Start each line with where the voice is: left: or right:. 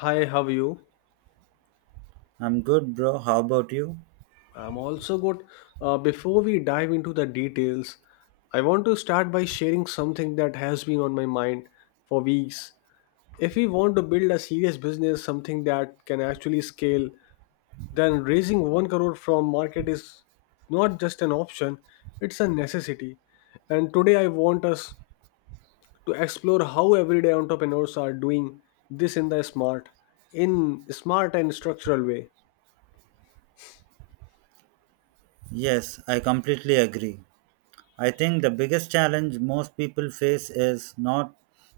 left: Hi, how are you?
right: I'm good, bro. How about you?
left: I'm also good. Before we dive into the details, I want to start by sharing something that has been on my mind for weeks. If we want to build a serious business, something that can actually scale, then raising 1 crore from market is not just an option, it's a necessity. And today I want us to explore how everyday entrepreneurs are doing this in smart and structural way.
right: Yes, I completely agree. I think the biggest challenge most people face is not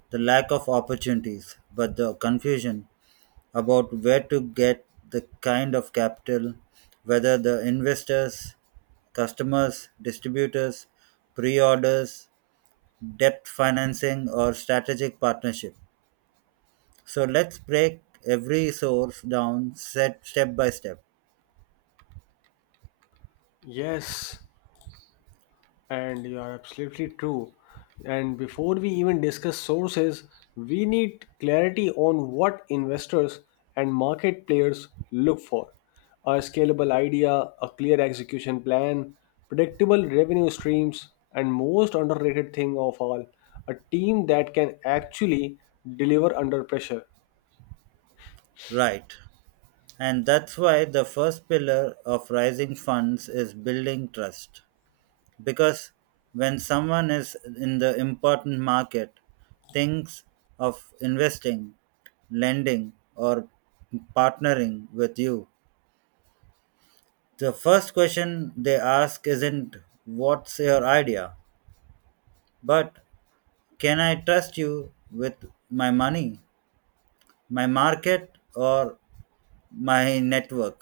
right: the lack of opportunities, but the confusion about where to get the kind of capital, whether the investors, customers, distributors, pre orders, debt financing, or strategic partnership. So let's break every source down set step by step.
left: Yes. And you are absolutely true. And before we even discuss sources, we need clarity on what investors and market players look for. A scalable idea, a clear execution plan, predictable revenue streams, and most underrated thing of all, a team that can actually deliver under pressure.
right: Right. And that's why the first pillar of raising funds is building trust. Because when someone is in the important market, thinks of investing, lending, or partnering with you, the first question they ask isn't what's your idea, but can I trust you with my money, my market, or my network?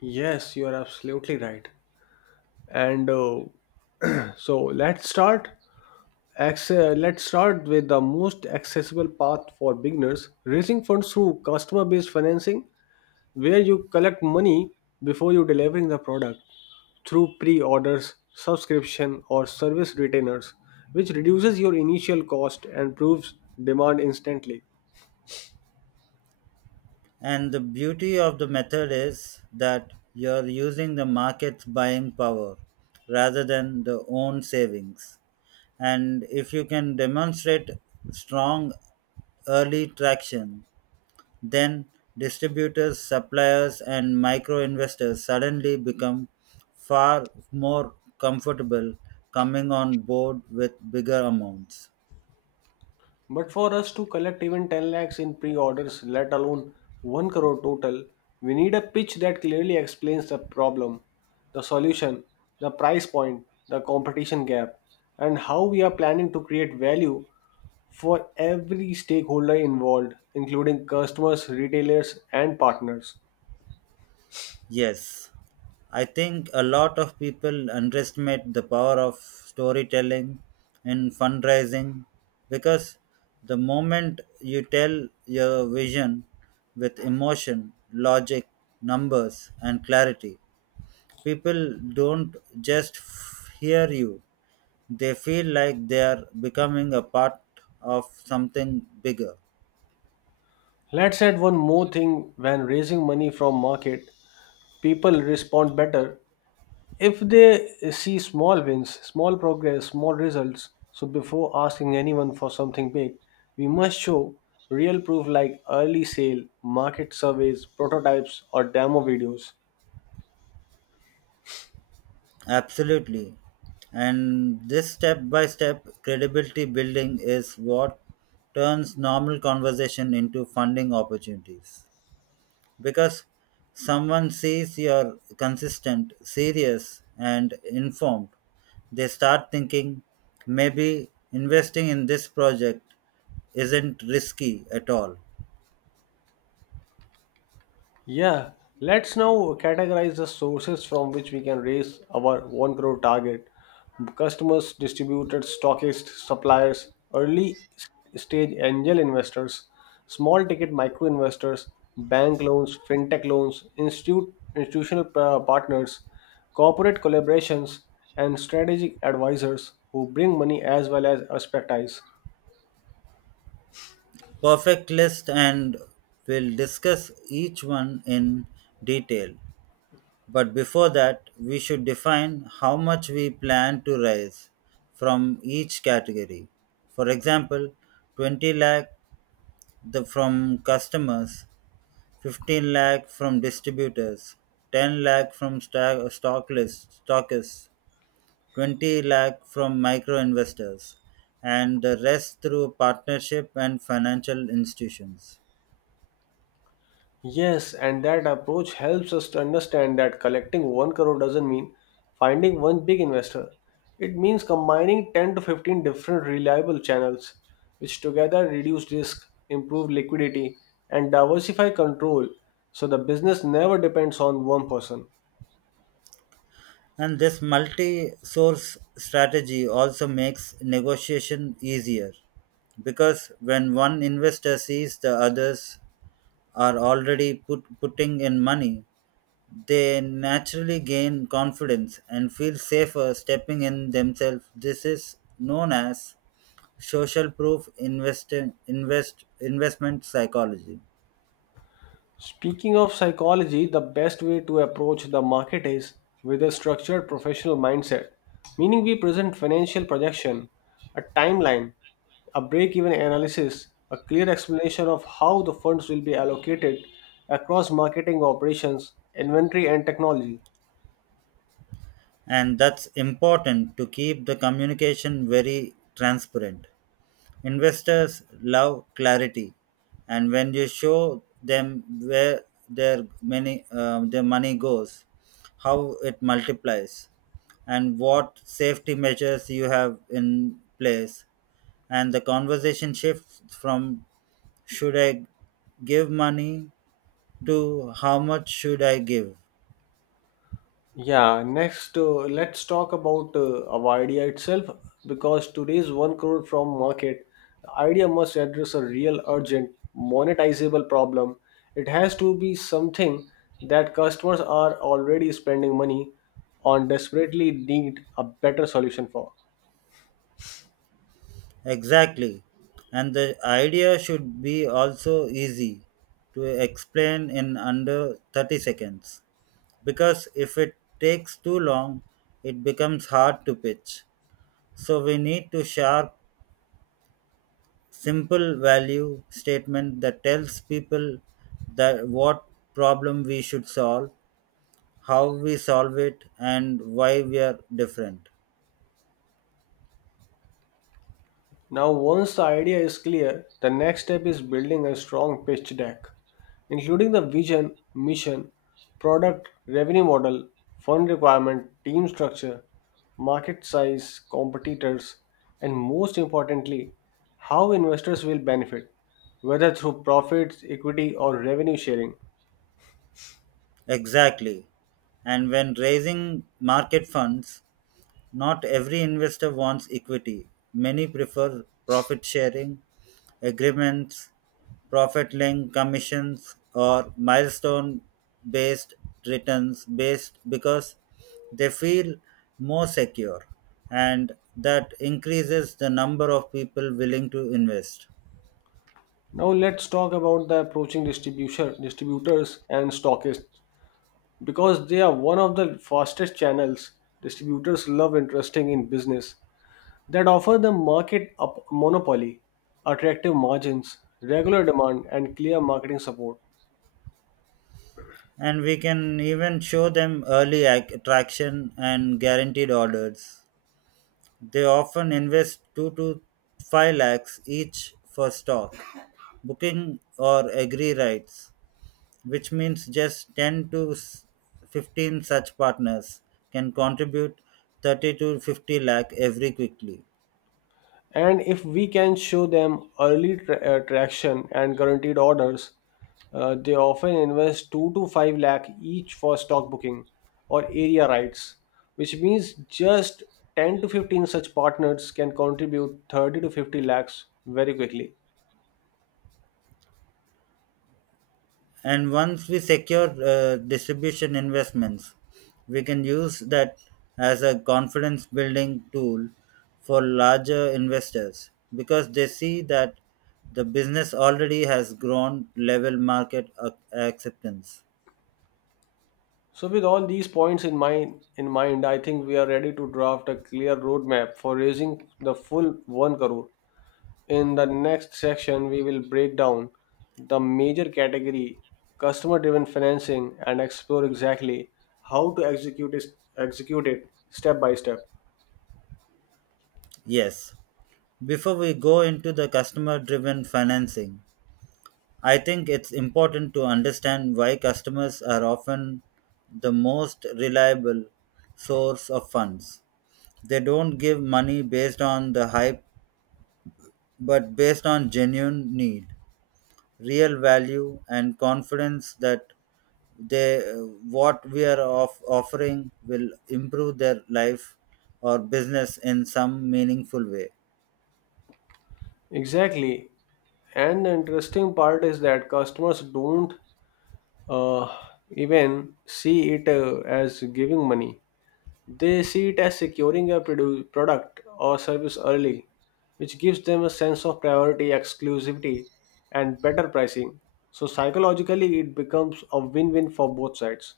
left: Yes, you are absolutely right. And so let's start. Let's start with the most accessible path for beginners raising funds through customer based financing, where you collect money before you delivering the product through pre orders, subscription, or service retainers, which reduces your initial cost and proves demand instantly.
right: And the beauty of the method is that you're using the market's buying power rather than the own savings. And if you can demonstrate strong early traction, then distributors, suppliers, and micro investors suddenly become far more comfortable coming on board with bigger amounts.
left: But for us to collect even 10 lakhs in pre orders, let alone 1 crore total, we need a pitch that clearly explains the problem, the solution, the price point, the competition gap, and how we are planning to create value for every stakeholder involved, including customers, retailers, and partners.
right: Yes, I think a lot of people underestimate the power of storytelling in fundraising because the moment you tell your vision with emotion, logic, numbers, and clarity, people don't just hear you, they feel like they are becoming a part of something bigger.
left: Let's add one more thing: when raising money from market, people respond better if they see small wins, small progress, small results, so before asking anyone for something big, we must show real proof like early sale, market surveys, prototypes, or demo videos.
right: Absolutely. And this step by step credibility building is what turns normal conversation into funding opportunities. Because someone sees you're consistent, serious, and informed, they start thinking maybe investing in this project isn't risky at all.
left: Yeah, let's now categorize the sources from which we can raise our 1 crore target. Customers, distributors, stockists, suppliers, early stage angel investors, small ticket micro investors, bank loans, fintech loans, institutional partners, corporate collaborations, and strategic advisors who bring money as well as expertise.
right: Perfect list, and we'll discuss each one in detail. But before that, we should define how much we plan to raise from each category. For example, 20 lakh from customers, 15 lakh from distributors, 10 lakh from stock lists, stockists, 20 lakh from micro investors, and the rest through partnership and financial institutions.
left: Yes, and that approach helps us to understand that collecting 1 crore doesn't mean finding one big investor. It means combining 10 to 15 different reliable channels, which together reduce risk, improve liquidity, and diversify control so the business never depends on one person.
right: And this multi source strategy also makes negotiation easier because when one investor sees the others are already putting in money, they naturally gain confidence and feel safer stepping in themselves. This is known as social proof investing invest investment psychology.
left: Speaking of psychology, the best way to approach the market is with a structured professional mindset, meaning we present financial projection, a timeline, a break even analysis, a clear explanation of how the funds will be allocated across marketing operations, inventory, and technology.
right: And that's important to keep the communication very transparent. Investors love clarity, and when you show them where their money goes, how it multiplies, and what safety measures you have in place, and the conversation shifts from should I give money to how much should I give.
left: Yeah, next, let's talk about our idea itself, because today's 1 crore from market, the idea must address a real urgent monetizable problem. It has to be something that customers are already spending money on, desperately need a better solution for.
right: Exactly, and the idea should be also easy to explain in under 30 seconds because if it takes too long, it becomes hard to pitch. So we need to sharp, simple value statement that tells people that what problem we should solve, how we solve it, and why we are different.
left: Now, once the idea is clear, the next step is building a strong pitch deck, including the vision, mission, product, revenue model, fund requirement, team structure, market size, competitors, and most importantly, how investors will benefit, whether through profits, equity, or revenue sharing.
right: Exactly. And when raising market funds, not every investor wants equity. Many prefer profit sharing agreements, profit linked commissions, or milestone based returns based because they feel more secure and that increases the number of people willing to invest.
left: Now, let's talk about the approaching distribution, distributors and stockists, because they are one of the fastest channels. Distributors love interesting in business that offer the market a monopoly, attractive margins, regular demand, and clear marketing support.
right: And we can even show them early traction and guaranteed orders. They often invest two to five lakhs each for stock, booking or agree rights, which means just 10 to 15 such partners can contribute 30 to 50 lakh every quickly.
left: And if we can show them early traction and guaranteed orders, they often invest 2 to 5 lakh each for stock booking or area rights, which means just 10 to 15 such partners can contribute 30 to 50 lakhs very quickly.
right: And once we secure distribution investments, we can use that as a confidence building tool for larger investors because they see that the business already has grown level market acceptance.
left: So, with all these points in mind, I think we are ready to draft a clear roadmap for raising the full 1 crore. In the next section, we will break down the major category, customer driven financing, and explore exactly how to execute it step by step.
right: Yes, before we go into the customer driven financing, I think it's important to understand why customers are often the most reliable source of funds. They don't give money based on the hype, but based on genuine need, real value, and confidence that they what we are offering will improve their life or business in some meaningful way.
left: Exactly. And the interesting part is that customers don't uh, even see it as giving money. They see it as securing a product or service early, which gives them a sense of priority, exclusivity, and better pricing. So, psychologically, it becomes a win win for both sides.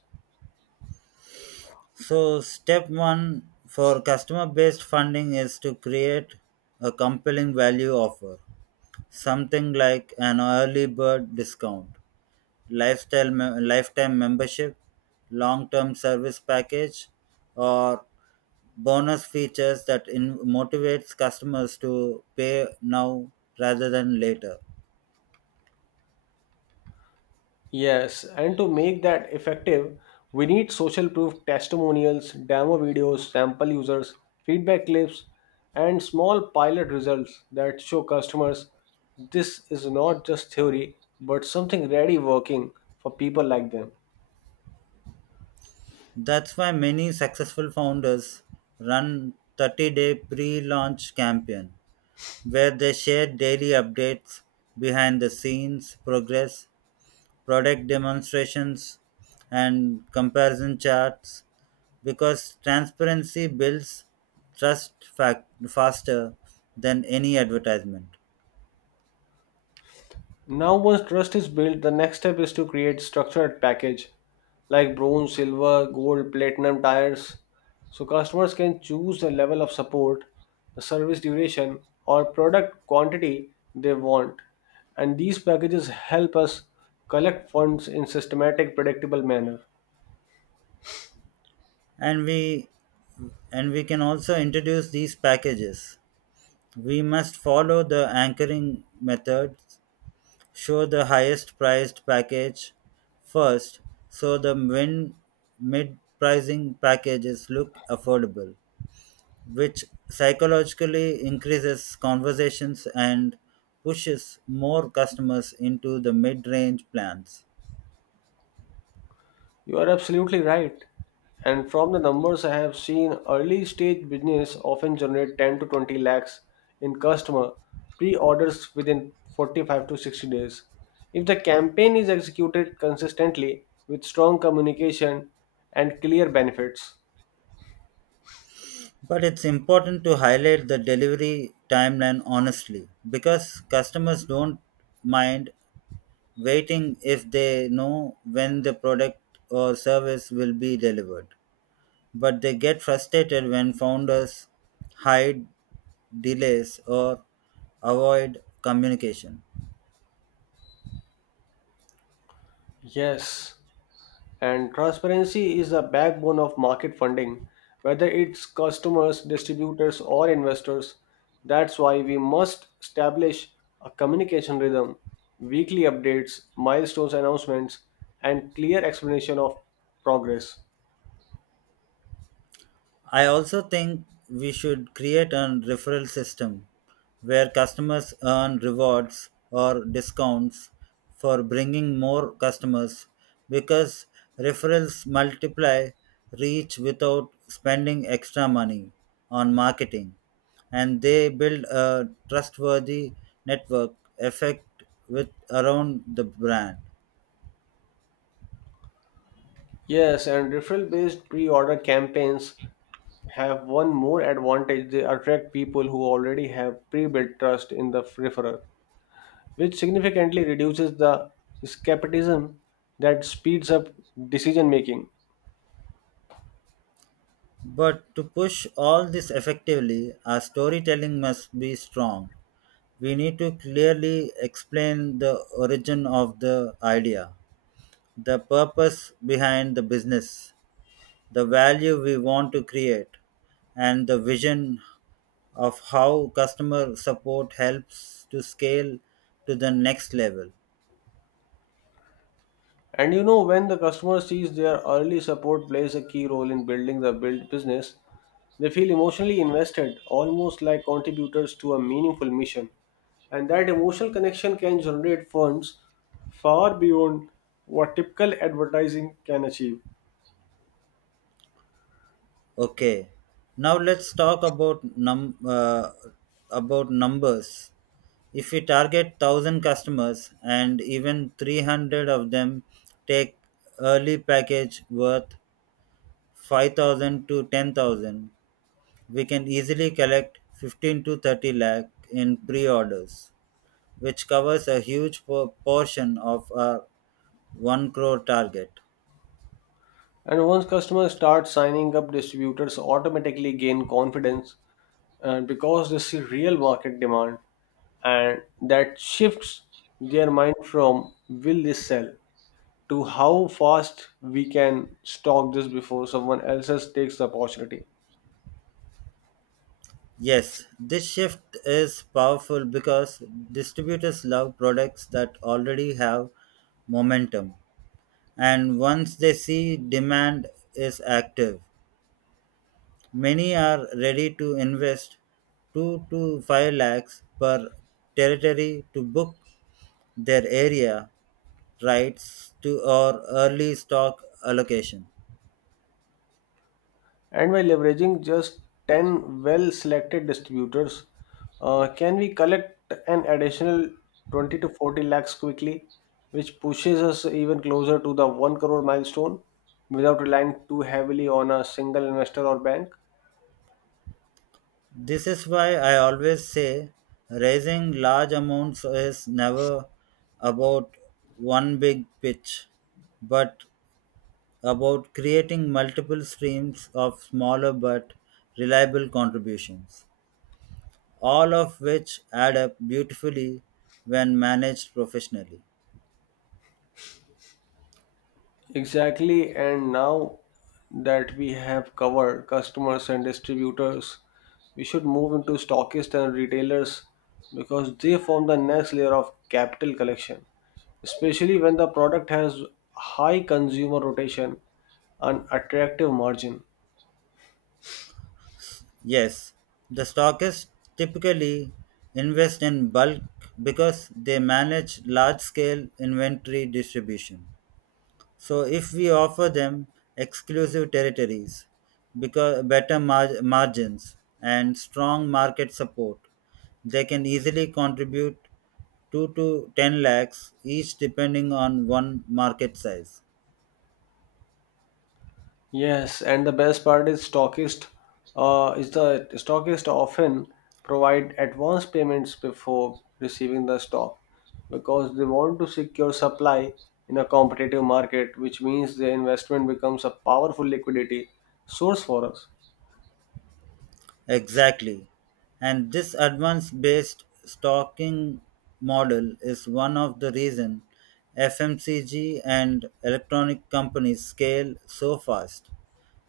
right: So, step one for customer based funding is to create a compelling value offer, something like an early bird discount, lifetime membership, long-term service package, or bonus features that motivates customers to pay now rather than later.
left: Yes, and to make that effective, we need social proof testimonials, demo videos, sample users, feedback clips, and small pilot results that show customers this is not just theory but something ready working for people like them.
right: That's why many successful founders run 30-day pre-launch campaign where they share daily updates, behind the scenes progress, product demonstrations, and comparison charts because transparency builds trust faster than any advertisement.
left: Now, once trust is built, the next step is to create structured package like bronze, silver, gold, platinum tires. So customers can choose the level of support, the service duration, or product quantity they want. And these packages help us collect funds in systematic, predictable manner.
right: And we and we can also introduce these packages. We must follow the anchoring method, show the highest priced package first so the min mid pricing packages look affordable, which psychologically increases conversations and pushes more customers into the mid range plans.
left: You are absolutely right. And from the numbers I have seen, early stage business often generate 10 to 20 lakhs in customer pre-orders within 45 to 60 days, if the campaign is executed consistently with strong communication and clear benefits.
right: But it's important to highlight the delivery timeline honestly because customers don't mind waiting if they know when the product or service will be delivered. But they get frustrated when founders hide delays or avoid communication.
left: Yes. And transparency is a backbone of market funding, whether it's customers, distributors, or investors. That's why we must establish a communication rhythm, weekly updates, milestones announcements, and clear explanation of progress.
right: I also think we should create a referral system where customers earn rewards or discounts for bringing more customers because referrals multiply reach without spending extra money on marketing, and they build a trustworthy network effect with around the brand.
left: Yes, and referral based pre order campaigns have one more advantage: they attract people who already have pre built trust in the referrer, which significantly reduces the skepticism that speeds up decision making.
right: But to push all this effectively, our storytelling must be strong. We need to clearly explain the origin of the idea, the purpose behind the business, the value we want to create, and the vision of how customer support helps to scale to the next level.
left: And when the customer sees their early support plays a key role in building the build business, they feel emotionally invested, almost like contributors to a meaningful mission. And that emotional connection can generate funds far beyond what typical advertising can achieve.
right: Okay, now let's talk about numbers. If we target 1,000 customers and even 300 of them take early package worth 5,000 to 10,000, we can easily collect 15 to 30 lakh in pre-orders, which covers a huge portion of our 1 crore target.
left: And once customers start signing up, distributors automatically gain confidence, and because they see real market demand, and that shifts their mind from will this sell to how fast we can stock this before someone else takes the opportunity.
right: Yes, this shift is powerful because distributors love products that already have momentum. And once they see demand is active, many are ready to invest 2 to 5 lakhs per territory to book their area rights to or early stock allocation.
left: And by leveraging just 10 well selected distributors, can we collect an additional 20 to 40 lakhs quickly, which pushes us even closer to the 1 crore milestone without relying too heavily on a single investor or bank?
right: This is why I always say raising large amounts is never about one big pitch but about creating multiple streams of smaller but reliable contributions, all of which add up beautifully when managed professionally.
left: Exactly, and now that we have covered customers and distributors, we should move into stockists and retailers, because they form the next layer of capital collection, especially when the product has high consumer rotation and attractive margin.
right: Yes, the stockists typically invest in bulk because they manage large scale inventory distribution. So, if we offer them exclusive territories, because better margins, and strong market support, they can easily contribute 2 to 10 lakhs each depending on one market size.
left: Yes, and the best part is stockist is the stockist often provide advance payments before receiving the stock, because they want to secure supply in a competitive market, which means the investment becomes a powerful liquidity source for us.
right: Exactly. And this advance based stocking model is one of the reason FMCG and electronic companies scale so fast.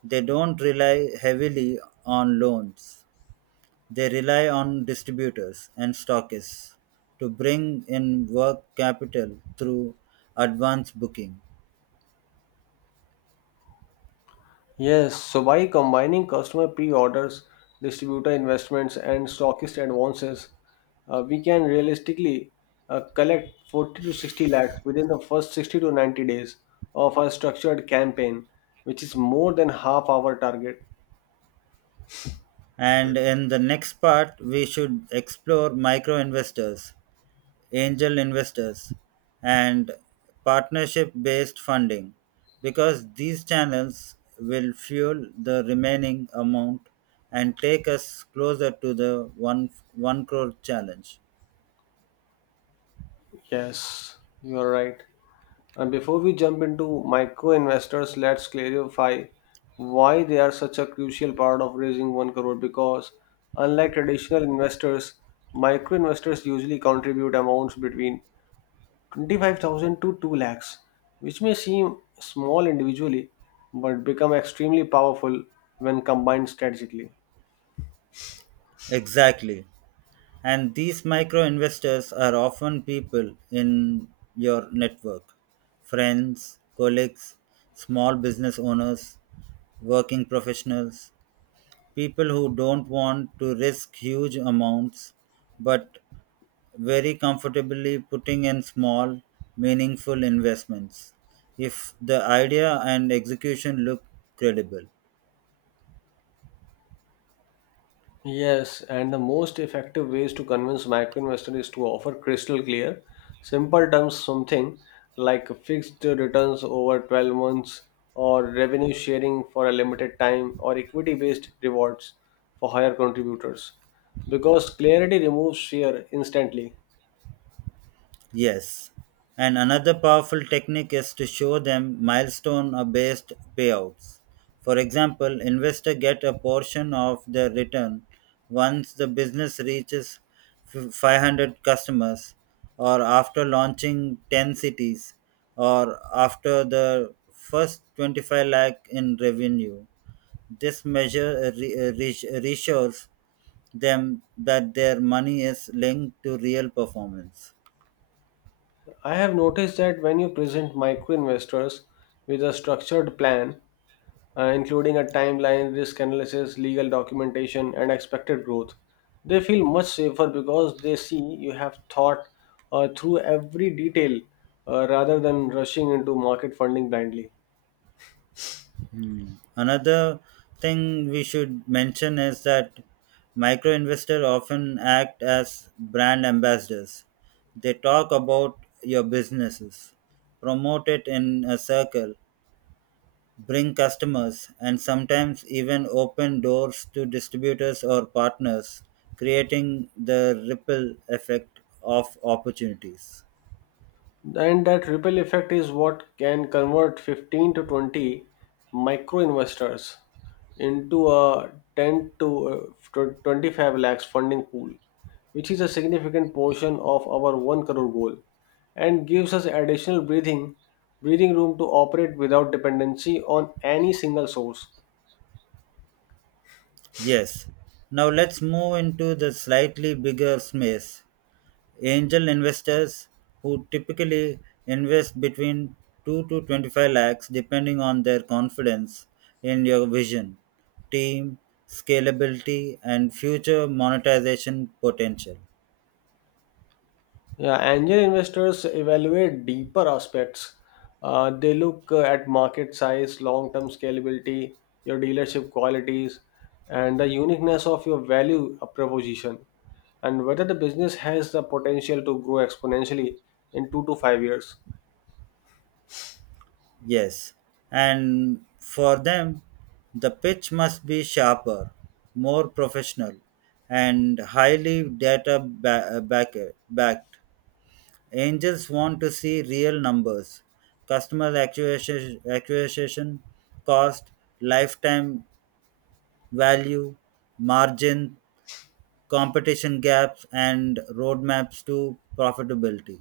right: They don't rely heavily on loans. They rely on distributors and stockists to bring in work capital through advance booking.
left: Yes, so by combining customer pre-orders, distributor investments, and stockist advances, we can realistically collect 40 to 60 lakhs within the first 60 to 90 days of our structured campaign, which is more than half our target.
right: And in the next part, we should explore micro investors, angel investors, and partnership based funding because these channels will fuel the remaining amount and take us closer to the 1 crore challenge.
left: Yes, you are right. And before we jump into micro investors, let's clarify why they are such a crucial part of raising 1 crore, because unlike traditional investors, micro investors usually contribute amounts between 25,000 to 2 lakhs, which may seem small individually but become extremely powerful when combined strategically.
right: Exactly. And these micro investors are often people in your network: friends, colleagues, small business owners, working professionals, people who don't want to risk huge amounts but very comfortably putting in small, meaningful investments if the idea and execution look credible.
left: Yes, and the most effective ways to convince micro investor is to offer crystal clear, simple terms, something like fixed returns over 12 months, or revenue sharing for a limited time, or equity based rewards for higher contributors. Because clarity removes fear instantly.
right: Yes. And another powerful technique is to show them milestone based payouts. For example, investor get a portion of the return once the business reaches 500 customers or after launching 10 cities or after the first 25 lakh in revenue. This reassures them that their money is linked to real performance.
left: I have noticed that when you present micro investors with a structured plan, including a timeline, risk analysis, legal documentation, and expected growth, they feel much safer because they see you have thought through every detail, rather than rushing into market funding blindly.
right: Hmm. Another thing we should mention is that micro investors often act as brand ambassadors. They talk about your businesses, promote it in a circle, bring customers, and sometimes even open doors to distributors or partners, creating the ripple effect of opportunities.
left: And that ripple effect is what can convert 15 to 20 micro investors into a 10 to 25 lakhs funding pool, which is a significant portion of our 1 crore goal and gives us additional breathing breathing room to operate without dependency on any single source.
right: Yes. Now let's move into the slightly bigger space, angel investors, who typically invest between 2 to 25 lakhs depending on their confidence in your vision, team, scalability and future monetization potential.
left: Yeah, angel investors evaluate deeper aspects. They look at market size, long term scalability, your dealership qualities, and the uniqueness of your value proposition, and whether the business has the potential to grow exponentially in 2 to 5 years.
right: Yes. And for them, the pitch must be sharper, more professional, and highly data backed. Angels want to see real numbers, acquisition cost, lifetime value, margin, competition gaps, and roadmaps to profitability.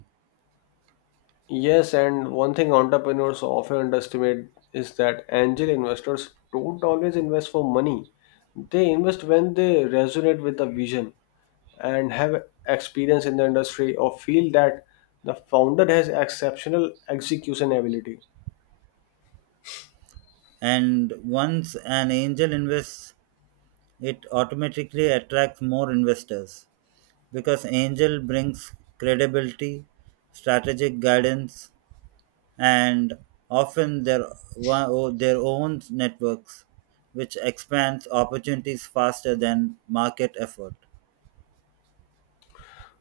left: Yes, and one thing entrepreneurs often underestimate is that angel investors don't always invest for money. They invest when they resonate with the vision and have experience in the industry or feel that the founder has exceptional execution ability.
right: And once an angel invests, it automatically attracts more investors because angel brings credibility, strategic guidance, and often their, wa- o- their own networks, which expands opportunities faster than market effort.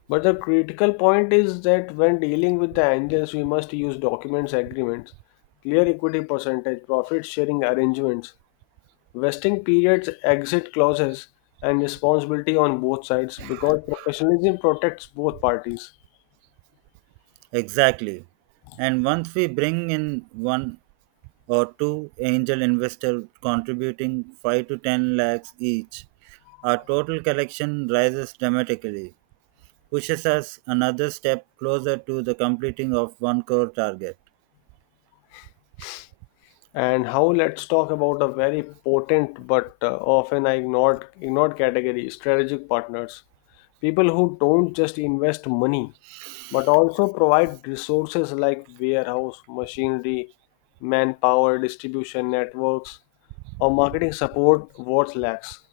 left: But the critical point is that when dealing with the angels, we must use documents, agreements, clear equity percentage, profit sharing arrangements, vesting periods, exit clauses, and responsibility on both sides, because professionalism protects both parties.
right: Exactly. And once we bring in one or two angel investors contributing 5 to 10 lakhs each, our total collection rises dramatically, pushes us another step closer to the completing of 1 crore target.
left: And how, let's talk about a very potent but often ignored category: strategic partners. People who don't just invest money but also provide resources like warehouse, machinery, manpower, distribution networks, or marketing support worth lacks.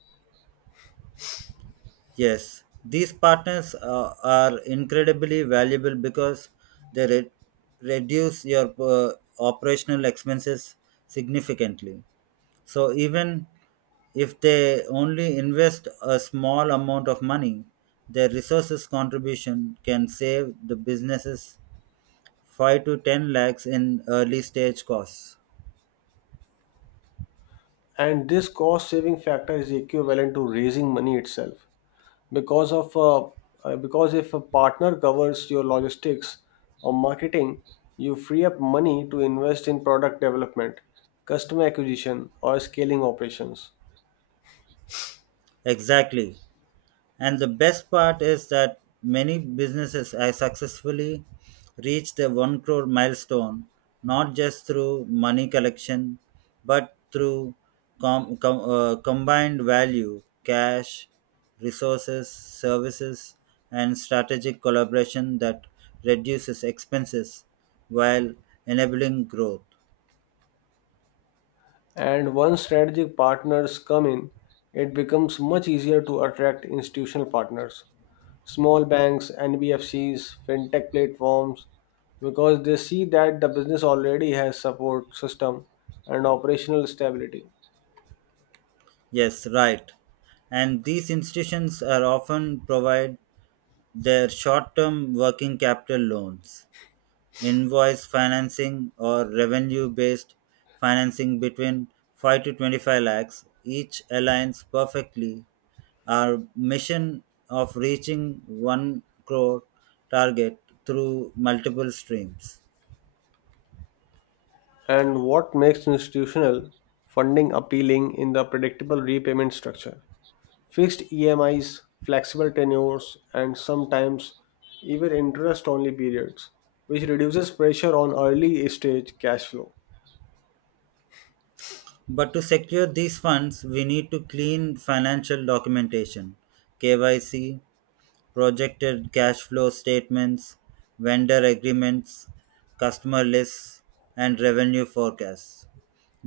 right: Yes, these partners are incredibly valuable because they reduce your operational expenses significantly. So, even if they only invest a small amount of money, their resources contribution can save the businesses 5 to 10 lakhs in early stage costs.
left: And this cost saving factor is equivalent to raising money itself, because of uh, because if a partner covers your logistics or marketing, you free up money to invest in product development, customer acquisition, or scaling operations.
right: Exactly. And the best part is that many businesses have successfully reached the 1 crore milestone, not just through money collection, but through combined value, cash, resources, services, and strategic collaboration that reduces expenses while enabling growth.
left: And once strategic partners come in, it becomes much easier to attract institutional partners, small banks, NBFCs, fintech platforms, because they see that the business already has support system and operational stability.
right: Yes, right. And these institutions are often provide their short term working capital loans, invoice financing, or revenue based financing between 5 to 25 lakhs each aligns perfectly. Our mission of reaching 1 crore target through multiple streams.
left: And what makes institutional funding appealing in the predictable repayment structure? Fixed EMIs, flexible tenures, and sometimes even interest only periods, which reduces pressure on early stage cash flow.
right: But to secure these funds, we need to clean financial documentation, KYC, projected cash flow statements, vendor agreements, customer lists, and revenue forecasts.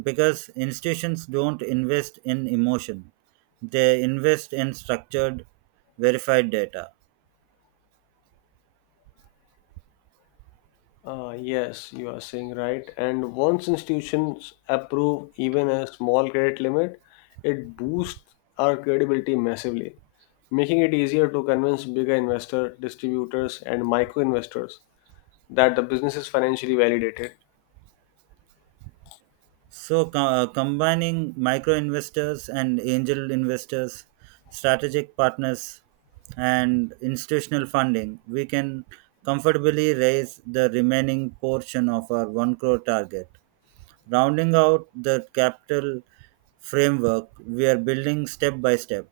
right: Because institutions don't invest in emotion, they invest in structured, verified data.
left: Ah, yes, you are saying right. And once institutions approve even a small credit limit, it boosts our credibility massively, making it easier to convince bigger investor, distributors, and micro investors that the business is financially validated.
right: So, combining micro investors and angel investors, strategic partners, and institutional funding, we can comfortably raise the remaining portion of our 1 crore target, rounding out the capital framework we are building step by step.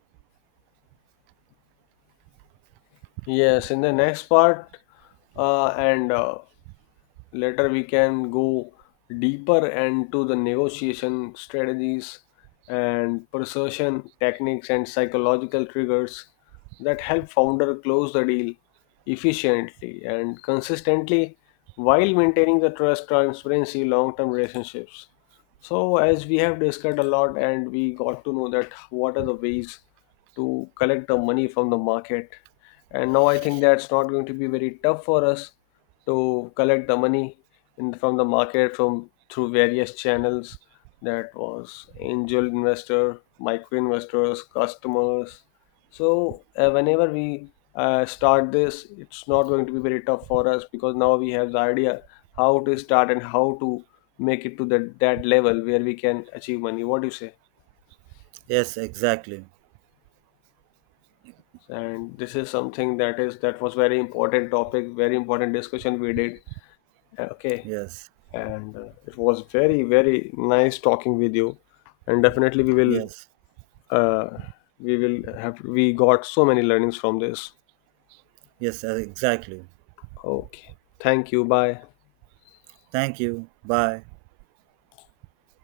left: Yes, in the next part, and later we can go deeper into the negotiation strategies and persuasion techniques and psychological triggers that help founder close the deal efficiently and consistently while maintaining the trust transparency long-term relationships. So, as we have discussed a lot, and we got to know that what are the ways to collect the money from the market. And now I think that's not going to be very tough for us to collect the money from the market from through various channels. That was angel investor, micro investors, customers, so whenever we start this, it's not going to be very tough for us because now we have the idea how to start and how to make it to that level where we can achieve money. What do you say?
right: Yes, exactly.
left: And this is something that was very important topic, very important discussion we did. Okay,
right: Yes.
left: and it was very very nice talking with you, and definitely
right: Yes.
left: uh, we will have we got so many learnings from this.
right: Yes, exactly.
left: Okay, thank you. Bye.
right: Thank you. Bye.